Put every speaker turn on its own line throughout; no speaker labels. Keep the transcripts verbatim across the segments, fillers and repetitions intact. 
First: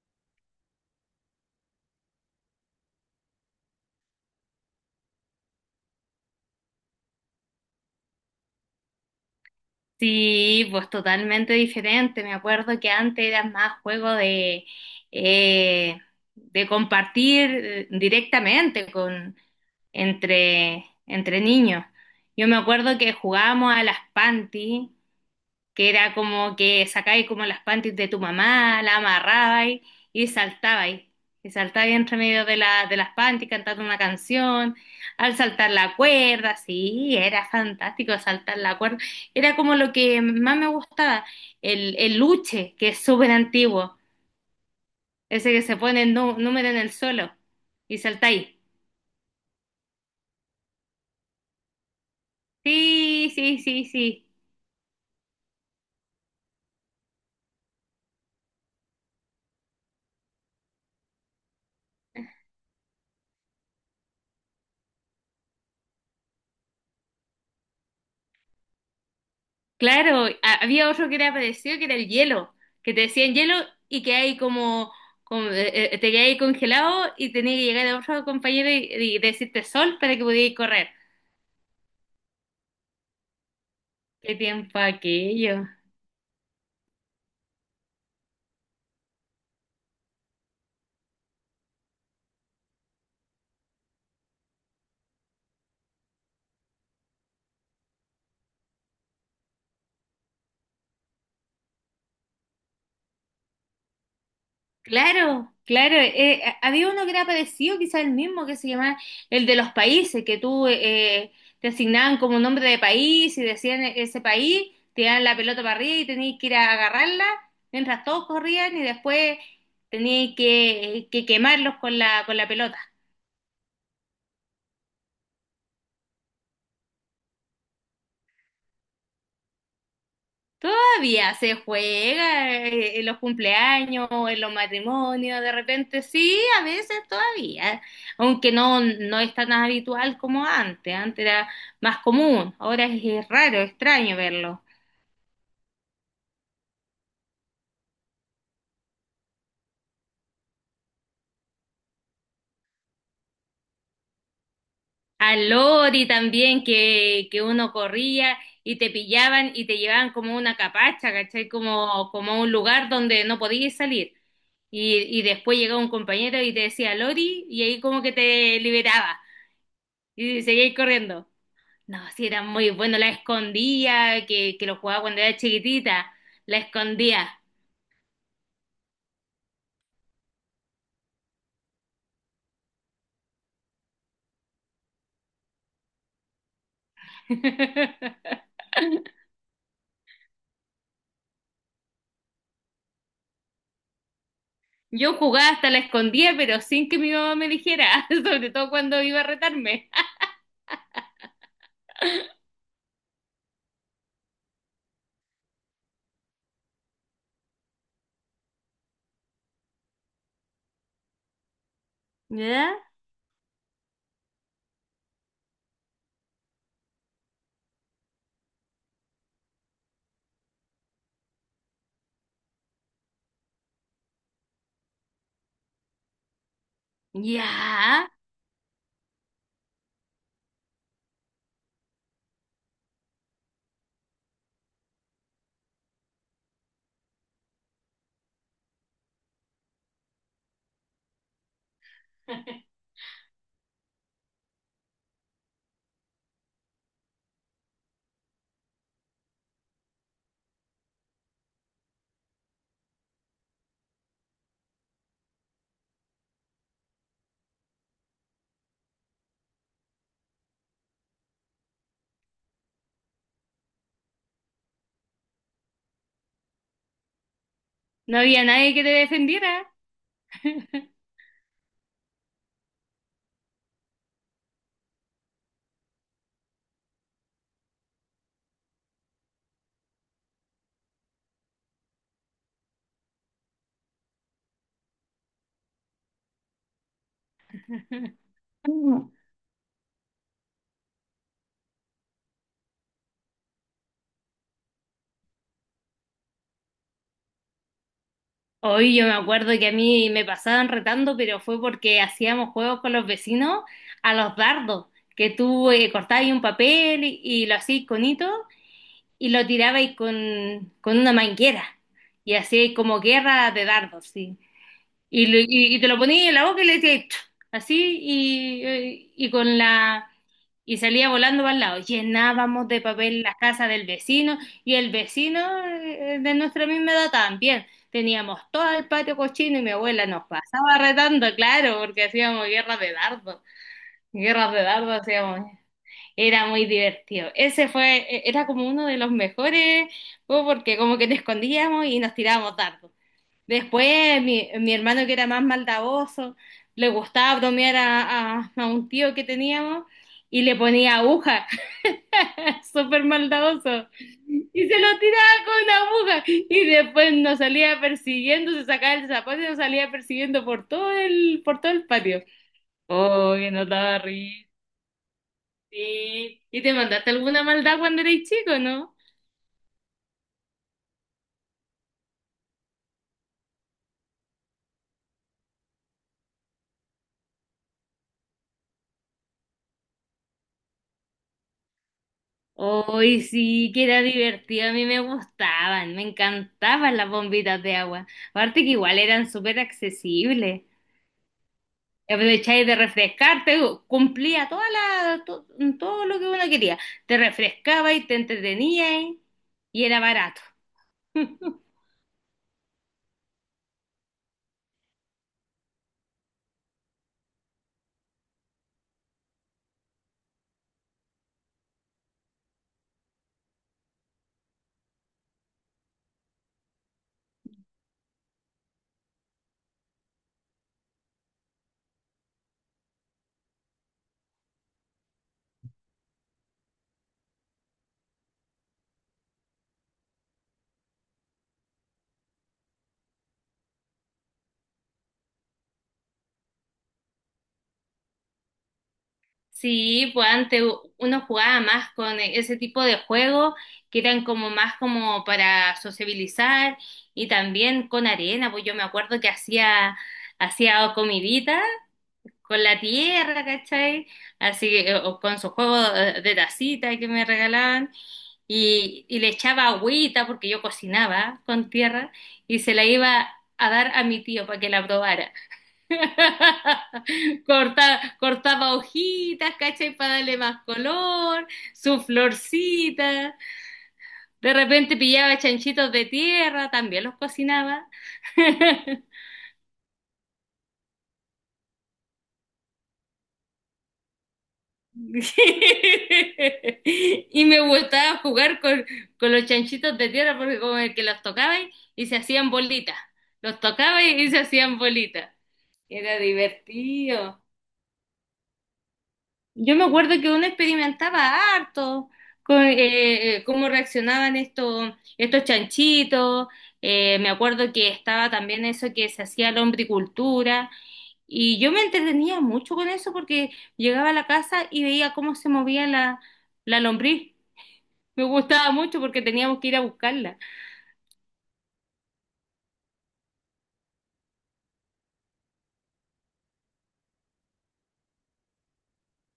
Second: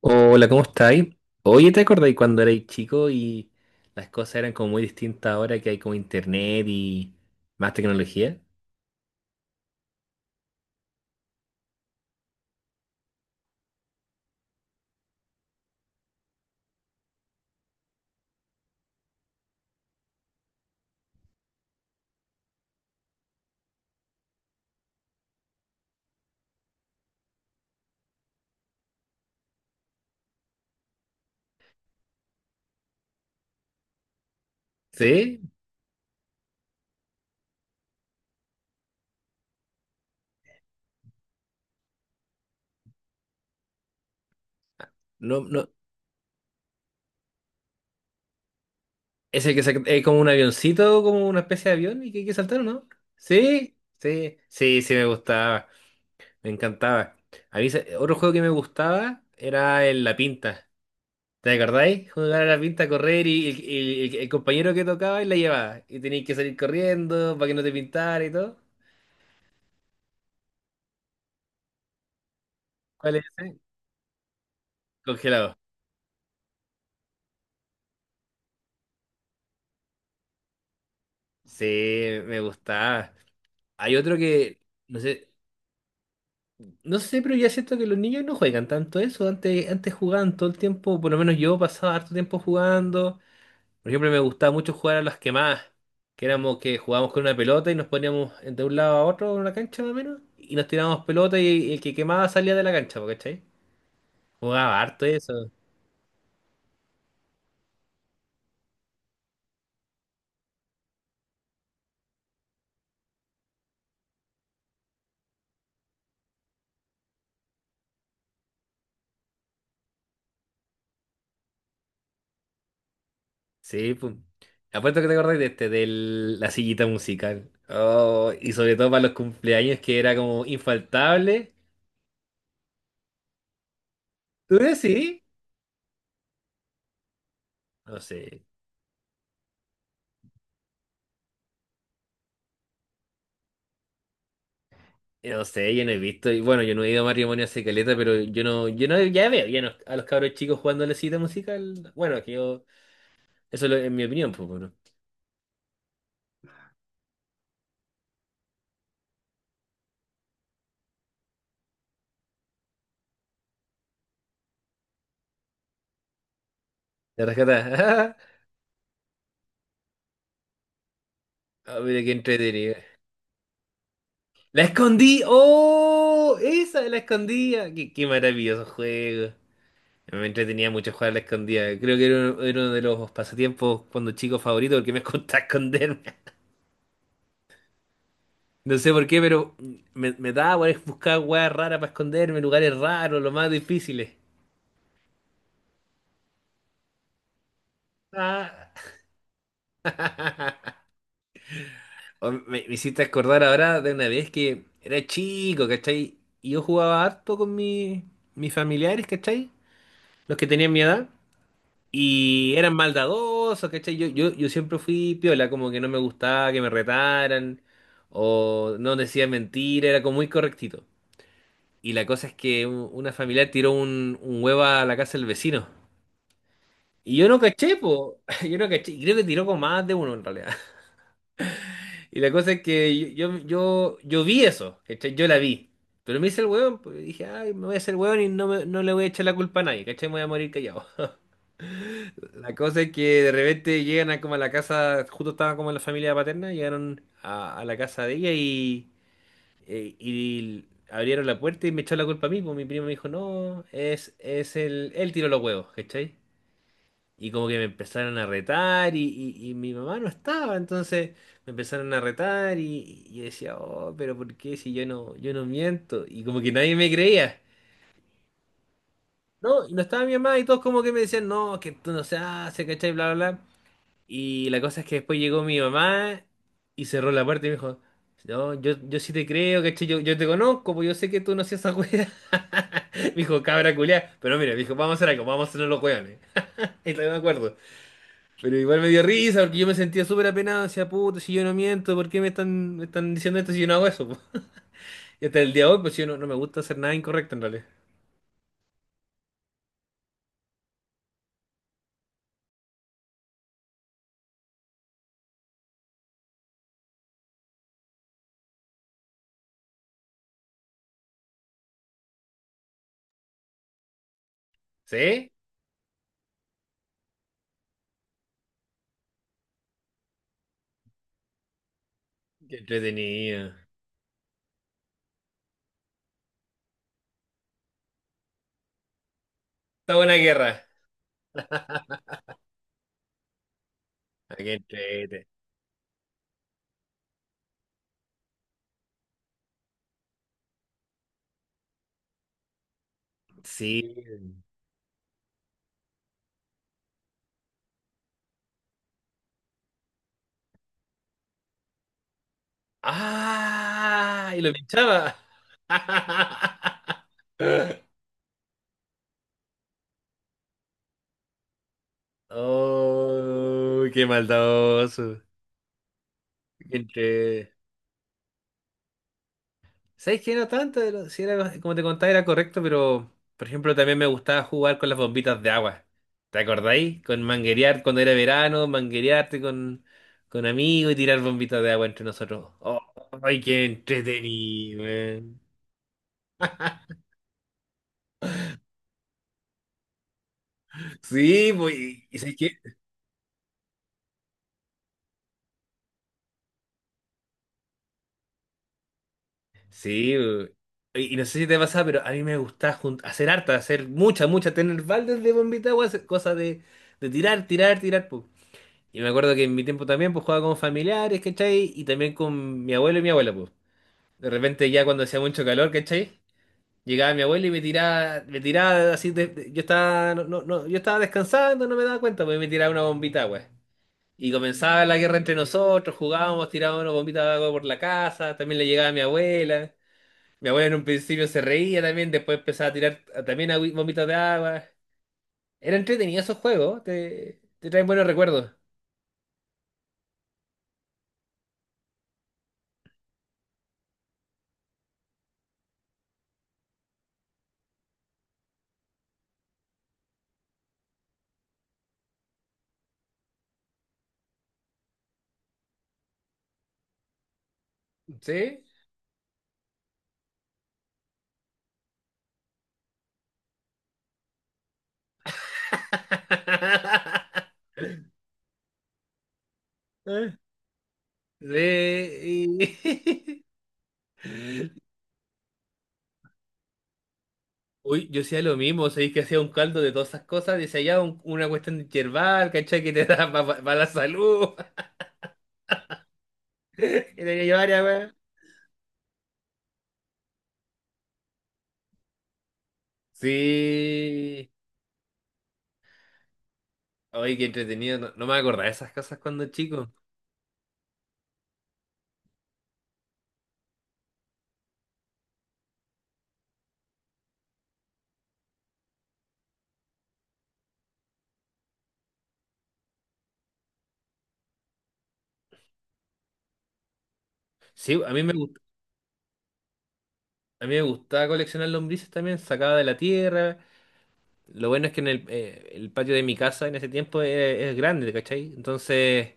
Hola, ¿cómo estáis? Oye, ¿te acordáis cuando erais chico y las cosas eran como muy distintas ahora que hay como internet y más tecnología?
Sí, pues totalmente diferente. Me acuerdo que antes era más juego de, eh, de compartir eh, directamente con, entre, entre niños. Yo me acuerdo que jugábamos a las panties, que era como que sacabais como las panties de tu mamá, la amarrabais y saltabais. Y saltabais entre medio de, la, de las panties cantando una canción, al
¿Sí?
saltar la cuerda, sí, era fantástico saltar la cuerda. Era como lo que más me gustaba, el, el luche, que es súper antiguo,
No,
ese que
no.
se pone el nú- número en el suelo y saltáis.
¿Es el que se- es como un avioncito, como una especie de avión y que hay que saltar, o no?
Sí, sí,
¿Sí?
sí, sí.
Sí, sí, sí, me gustaba, me encantaba. A mí se- otro juego que me gustaba era el La Pinta. ¿Te acordáis? Jugar a la pinta, correr y el, el- el- el compañero que tocaba y la llevaba. Y tenías que salir corriendo para que no te pintara y todo.
Claro, ha- había otro que era parecido, que era el hielo, que te
¿Cuál es
decían hielo
ese?
y que hay como, como,
Congelado.
eh, eh, te quedabas ahí congelado y tenías que llegar a otro compañero y, y decirte sol para que pudieras correr.
Sí, me gustaba. Hay otro
Qué
que,
tiempo
no sé,
aquello.
no sé, pero ya siento que los niños no juegan tanto eso. Antes, antes jugaban todo el tiempo, por lo menos yo pasaba harto tiempo jugando. Por ejemplo, me gustaba mucho jugar a las quemadas, que éramos que jugábamos con una pelota y nos poníamos de un lado a otro en una cancha más o menos, y nos tirábamos pelota y el que quemaba salía de la cancha, ¿po? ¿Cachai? Jugaba harto eso.
Claro, claro. Eh, a- había uno que era parecido, quizá el mismo, que se llamaba el de los países, que tú eh, te asignaban como un nombre de país y decían e- ese país, te daban la pelota para arriba y tenías que ir a agarrarla mientras todos corrían y después tenías que, que quemarlos con la, con la pelota.
Sí, pues. Apuesto que te acordás de este, de la sillita musical. Oh, y sobre todo para los cumpleaños que era como
Todavía
infaltable.
se juega eh, en los cumpleaños, en los
¿Tú decís?
matrimonios, de repente sí, a veces todavía,
No sé.
aunque no, no es tan habitual como antes, antes era más común, ahora es, es raro, extraño verlo.
No sé, yo no he visto. Y bueno, yo no he ido a matrimonio hace caleta, pero yo no, yo no, ya veo ya no- a los cabros chicos jugando a la sillita musical. Bueno, es que yo, eso es lo- en mi opinión, pues bueno.
Al lori también que, que uno corría y te pillaban y te llevaban como una capacha, ¿cachai? Como, como a un lugar donde no podías salir. Y, y después llegaba un compañero y te decía
La
Lori y ahí como que
rescata.
te liberaba y seguías corriendo.
Ah,
No,
mira qué
sí, era muy
entretenido.
bueno. La escondía, que,
¡La
que lo jugaba cuando
escondí!
era chiquitita.
¡Oh!
La
Esa, la
escondía.
escondía. Qué, qué maravilloso juego. Me entretenía mucho jugar a la escondida. Creo que era uno, era uno de los pasatiempos cuando chico favorito porque me costaba esconderme. No sé por qué, pero me, me daba por buscar weas raras para esconderme, lugares raros, los más difíciles.
Yo jugaba hasta la escondía, pero sin que mi mamá me dijera, sobre
Ah.
todo cuando iba a retarme.
O Me, me hiciste acordar ahora de una vez que era chico, ¿cachai? Y yo jugaba harto con mi- mis familiares, ¿cachai? Los que tenían mi edad. Y eran
¿Ya?
maldadosos, ¿cachai? Yo, yo, yo siempre fui piola, como que no me gustaba que me retaran o no decía mentira, era como muy correctito. Y la cosa es que un- una familiar tiró un, un huevo a la casa del vecino. Y yo no
Ya.
caché, po. Yo no caché. Y creo que tiró con más de uno en realidad. Y la cosa es que yo, yo, yo, yo vi eso, ¿cachai? Yo la vi. Pero me hice el hueón, pues, y dije, ay, me voy a hacer hueón y no, me- no le voy a echar la culpa a nadie, ¿cachai? Me voy a morir callado. La cosa es que de repente llegan a como a la casa, justo estaba como en la familia paterna, llegaron a, a la casa de ella y, eh, y abrieron la puerta y me echó la culpa a mí, pues mi primo me dijo, no, es, es el, él tiró los huevos, ¿cachai? Y como que me empezaron a retar y, y- y mi mamá no estaba, entonces me empezaron a retar y, y yo decía, oh, pero ¿por qué si yo no, yo no miento? Y como que nadie me creía.
No había nadie que te
No,
defendiera.
y no estaba mi mamá y todos como que me decían, no, que tú no se hace, ¿cachai? Bla, bla, bla. Y la cosa es que después llegó mi mamá y cerró la puerta y me dijo, no, yo, yo sí te creo, ¿cachai? Yo, yo te conozco, pues yo sé que tú no hacías esa wea. Me dijo, cabra culiá. Pero mira, me dijo, vamos a hacer algo, vamos a hacer los weones. Y todavía me acuerdo. Pero igual me dio
Mm.
risa porque yo me sentía súper apenado, decía, puto, si yo no miento, ¿por qué me están, me están diciendo esto si yo no hago eso? ¿Po? Y hasta el día de hoy, pues yo no, no me gusta hacer nada incorrecto en realidad.
Hoy yo me acuerdo que a mí me pasaban retando, pero fue porque hacíamos juegos con los vecinos a los dardos, que tú eh, cortabas ahí un papel y, y lo hacías con hito y lo tirabais con, con una manguera y hacíais como guerra de dardos, sí. Y,
¿Sí?
lo- y- y te lo ponías en la boca y le decías "Chu", así y, eh, y con la y salía volando para el lado.
Qué
Llenábamos de papel la
entretenido.
casa del vecino y el vecino eh, de nuestra misma edad también. Teníamos todo el patio cochino y mi
Está
abuela
buena
nos
guerra.
pasaba retando, claro, porque hacíamos guerras de dardos.
Ah, qué
Guerras de dardos
entrete.
hacíamos. Era muy divertido. Ese fue, e- era como uno de los mejores juegos porque como que nos escondíamos y nos tirábamos dardos.
Sí.
Después mi, mi hermano, que era más maldadoso, le gustaba bromear a, a- a un tío que teníamos y le ponía aguja, súper maldadoso.
¡Ah! Y lo
Y se lo
pinchaba.
tiraba con una aguja y después nos salía persiguiendo, se sacaba el zapato y nos salía persiguiendo por todo el, por todo el patio. Oh, que nos
¡Oh!
daba
¡Qué
risa.
maldadoso!
Sí. ¿Y te mandaste alguna
Entre...
maldad cuando erais chico, no?
¿Sabes qué? No tanto, pero sí era- como te contaba, era correcto, pero por ejemplo también me gustaba jugar con las bombitas de agua. ¿Te acordáis? Con manguerear cuando era verano, manguerearte con, con amigos y tirar bombitas de agua entre nosotros. ¡Oh!
Hoy
¡Ay, qué
sí, que era divertido, a
entretenido,
mí me
man!
gustaban, me encantaban las bombitas de agua. Aparte que igual eran súper accesibles.
Sí, pues, ¿y sabes qué?
Aprovecháis de refrescarte, cumplía toda la, to- todo lo que uno quería. Te refrescaba y te entretenías y era
Sí,
barato.
eh, y y no sé si te pasa, pero a mí me gusta jun- hacer harta, hacer mucha, mucha, tener baldes de bombita, agua, hacer cosas de, de tirar, tirar, tirar, pues. Y me acuerdo que en mi tiempo también, pues, jugaba con familiares, ¿cachai? Y también con mi abuelo y mi abuela, pues. De repente ya cuando hacía mucho calor, ¿cachai? Llegaba mi abuelo y me tiraba, me tiraba así, de- de- yo estaba, no, no, no, yo estaba descansando, no me daba cuenta, pues, y me tiraba una bombita, de agua. Y comenzaba la guerra entre nosotros, jugábamos, tirábamos una bombita de agua por la casa, también le llegaba a mi abuela. Mi abuela en un principio se reía también, después empezaba a tirar a- también agüi- bombitas de agua. Era entretenido esos juegos, te, te traen buenos recuerdos.
Sí, pues antes uno jugaba más con e-, ese tipo de juegos, que eran como más como para sociabilizar, y también con arena, pues yo me acuerdo que hacía, hacía comidita con la tierra, ¿cachai? Así que, eh, o con su juego eh, de tacita que me regalaban,
¿Sí?
y, y le echaba agüita porque yo cocinaba con tierra y se la iba a dar a mi tío para que la probara. Corta, cortaba hojitas, ¿cachai? Para
¿Eh?
darle más
Sí.
color, su florcita.
Y
De repente pillaba chanchitos de tierra, también los cocinaba.
Uy, yo hacía lo mismo, o sea, que hacía un caldo de todas esas cosas, decía ya un- una cuestión yerbal, ¿cachai? Que te da para la salud. Y tenía
Y
yo
me
varias, weón.
gustaba jugar con, con los chanchitos de tierra, porque como el que los tocaba y, y se hacían bolitas. Los tocaba y, y se
Sí.
hacían bolitas. Era
Oye,
divertido.
qué entretenido. No, no me acordaba de esas cosas cuando
Yo me
chico.
acuerdo que uno experimentaba harto con eh, eh, cómo reaccionaban estos, estos chanchitos. Eh, me acuerdo que estaba también eso que se hacía la hombricultura. Y yo me entretenía mucho con eso porque llegaba a la casa y veía cómo se movía la, la lombriz.
Sí, a mí
Me
me gustaba.
gustaba mucho porque teníamos que ir a buscarla.
A mí me gustaba coleccionar lombrices también, sacaba de la tierra. Lo bueno es que en el, eh, el patio de mi casa en ese tiempo es, es grande, ¿cachai? Entonces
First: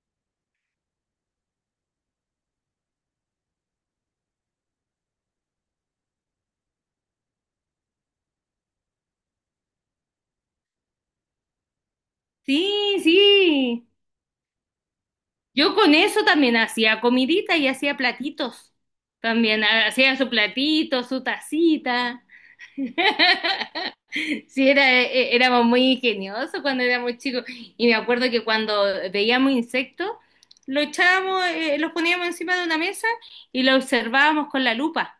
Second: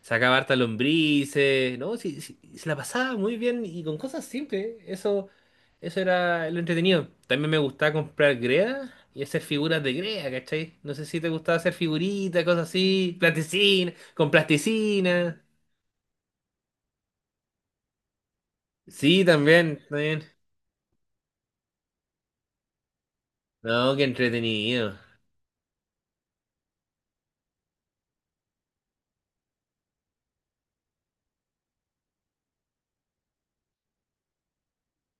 sacaba harta lombrices, ¿no? Sí, sí, se la pasaba muy bien y con cosas simples. Eso, eso era lo entretenido. También me gustaba comprar greda y hacer figuras de greda, ¿cachai? No sé si te gustaba hacer figuritas, cosas
Sí,
así,
sí.
plasticina, con plasticina.
Yo con eso también hacía comidita y hacía platitos.
Sí,
También
también,
hacía
también.
su platito, su tacita.
No, qué
Sí, era,
entretenido.
eh, éramos muy ingeniosos cuando éramos chicos. Y me acuerdo que cuando veíamos insectos, los echábamos, eh, los poníamos encima de una mesa y los observábamos con la lupa.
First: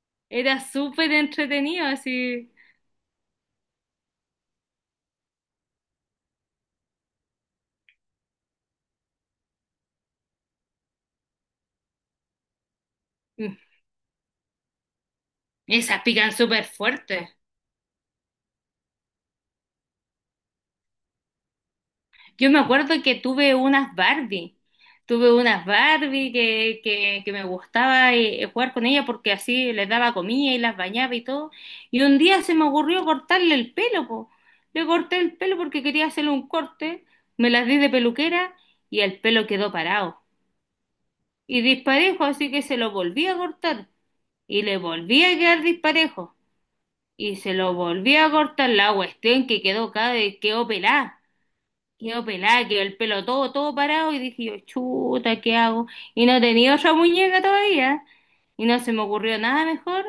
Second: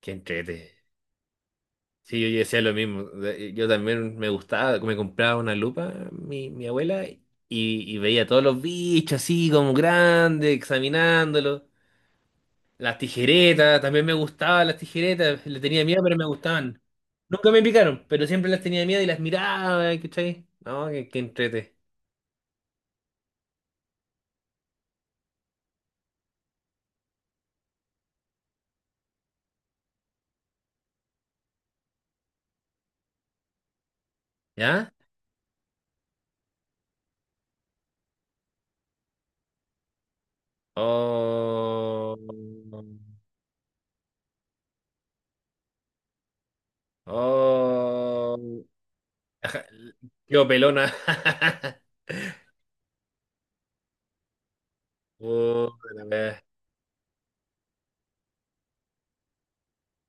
Qué
Era
entrete.
súper entretenido,
Sí, yo yo
así.
decía lo mismo. De- eh, Yo también me gustaba, me compraba una lupa, mi, mi abuela, y, y veía todos los bichos así como grandes, examinándolos. Las
Mm.
tijeretas, también me gustaban las tijeretas, le tenía miedo,
Esas
pero me
pican súper
gustaban.
fuerte.
Nunca me picaron, pero siempre las tenía miedo y las miraba, ¿cachai? No, que, que entrete.
Yo me acuerdo que tuve unas Barbie, tuve unas Barbie que, que, que me gustaba eh, jugar con ellas, porque así les daba comida y las bañaba y todo. Y un día se me ocurrió cortarle el pelo, po. Le
¿Ya?
corté el pelo porque quería hacerle un corte, me las di de peluquera y el pelo quedó parado. Y
Oh.
disparejo, así que se lo volví a cortar y le volví a quedar disparejo. Y se lo volví a
Oh.
cortar la cuestión, que quedó cada
Qué
quedó
pelona.
pelada. Quedó pelada, quedó el pelo todo, todo parado, y dije yo, chuta, ¿qué
Oh.
hago? Y no tenía otra muñeca todavía. Y no se me ocurrió nada mejor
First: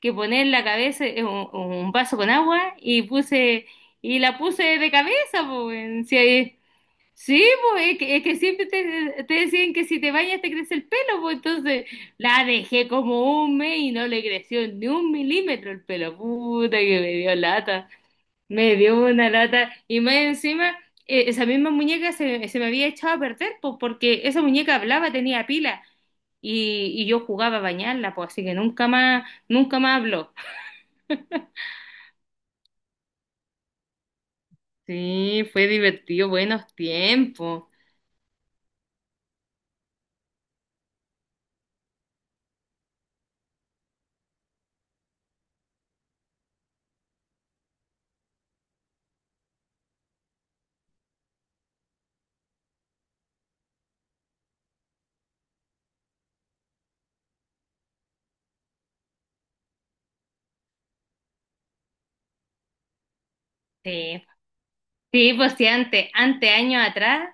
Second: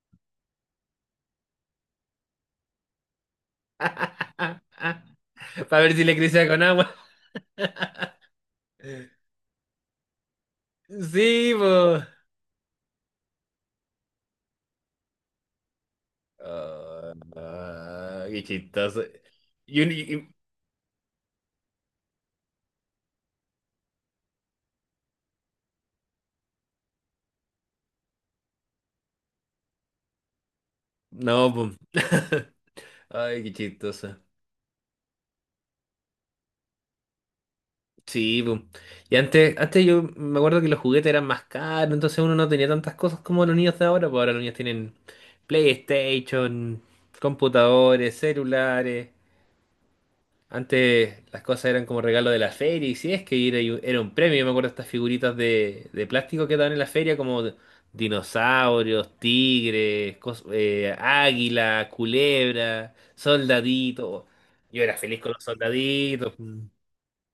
que poner la cabeza en un, un vaso con agua y puse, y la puse de cabeza,
Para ver si
pues.
le crecía
Sí,
con agua.
sí, pues, es que, es que siempre te, te decían que si te bañas te crece el pelo, pues
Sí,
entonces
pues.
la dejé como un mes y no le creció ni un milímetro el pelo. Puta que me dio lata.
Qué
Me dio
chistoso.
una lata
Y un- y-
y más
y-
encima eh, esa misma muñeca se, se me había echado a perder, pues, porque esa muñeca hablaba, tenía pila, y, y yo jugaba a bañarla, pues, así que nunca más, nunca más habló.
no, pues. Ay, qué chistoso.
Sí, fue divertido, buenos tiempos.
Sí, pues. Y, antes, antes, yo me acuerdo que los juguetes eran más caros, entonces uno no tenía tantas cosas como los niños de ahora, pues ahora los niños tienen PlayStation, computadores, celulares. Antes las cosas eran como regalo de la feria, y si es que era, era un premio, yo me acuerdo de estas figuritas de, de plástico que daban en la feria, como dinosaurios, tigres, cos- eh, águila, culebra,
Sí,
soldaditos. Yo era feliz con
sí,
los
pues sí, antes,
soldaditos.
antes,
Mm.
años atrás,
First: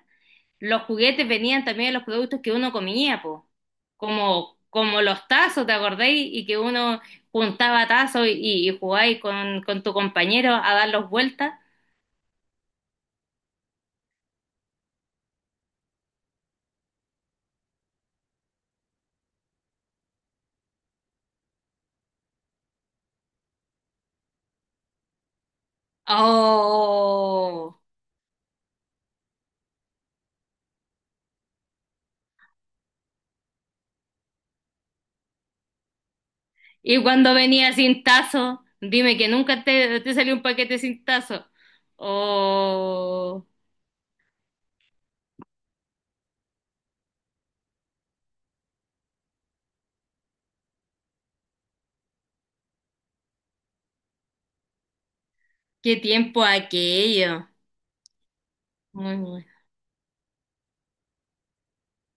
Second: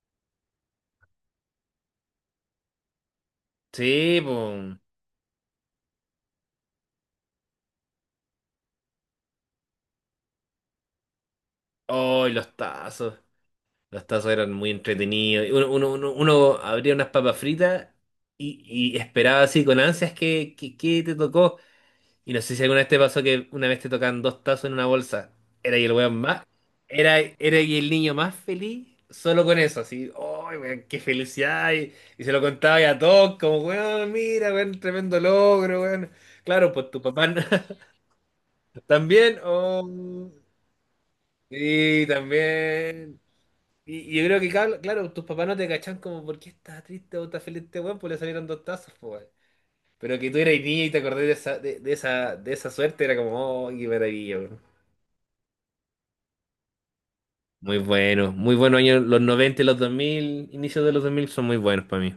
los juguetes venían también de los productos que uno comía, pues,
Sí,
como,
pues.
como los tazos, ¿te acordáis? Y que uno juntaba tazos y, y jugaba ahí con, con tu compañero a darlos vueltas.
Oh, y los tazos. Los tazos eran muy entretenidos. Uno, uno, uno, uno abría unas papas fritas y, y esperaba así con ansias que, que, que te tocó. Y no sé si alguna vez te pasó que una vez te tocan dos tazos en una bolsa. Era y el weón más. Era, era y
Oh,
el niño más feliz solo con eso, así. ¡Ay, weón, qué felicidad! Y, y se lo contaba a todos, como, weón, mira, weón, tremendo logro, weón. Claro, pues tu
y
papá
cuando
no-
venía sin tazo, dime que
también.
nunca te, te
Oh,
salió un paquete sin tazo.
sí, también.
Oh,
Y, y yo creo que, cabl- claro, tus papás no te cachan como, ¿por qué estás triste o estás feliz este weón? Pues le salieron dos tazos, pues, weón. Pero que tú eras niño y te acordás de esa, de, de esa, de esa suerte, era como, oh, qué maravilla.
qué tiempo aquello.
Muy bueno, muy buenos años,
Muy
los
bueno.
noventa y los dos mil, inicios de los dos mil, son muy buenos para mí.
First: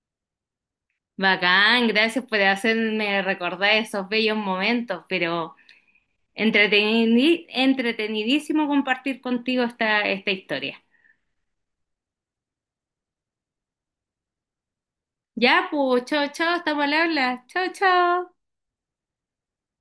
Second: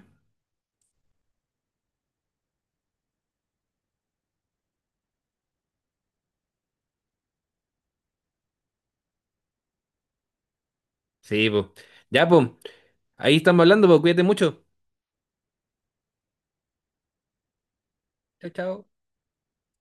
Bacán, gracias por hacerme recordar esos bellos momentos, pero entreteni- entretenidísimo compartir contigo esta, esta historia.
Sí, pues. Ya, pues, ahí estamos hablando, pues, cuídate mucho.
Ya, pues, chao, chao, estamos al habla. Chao, chao.
Chao, chao.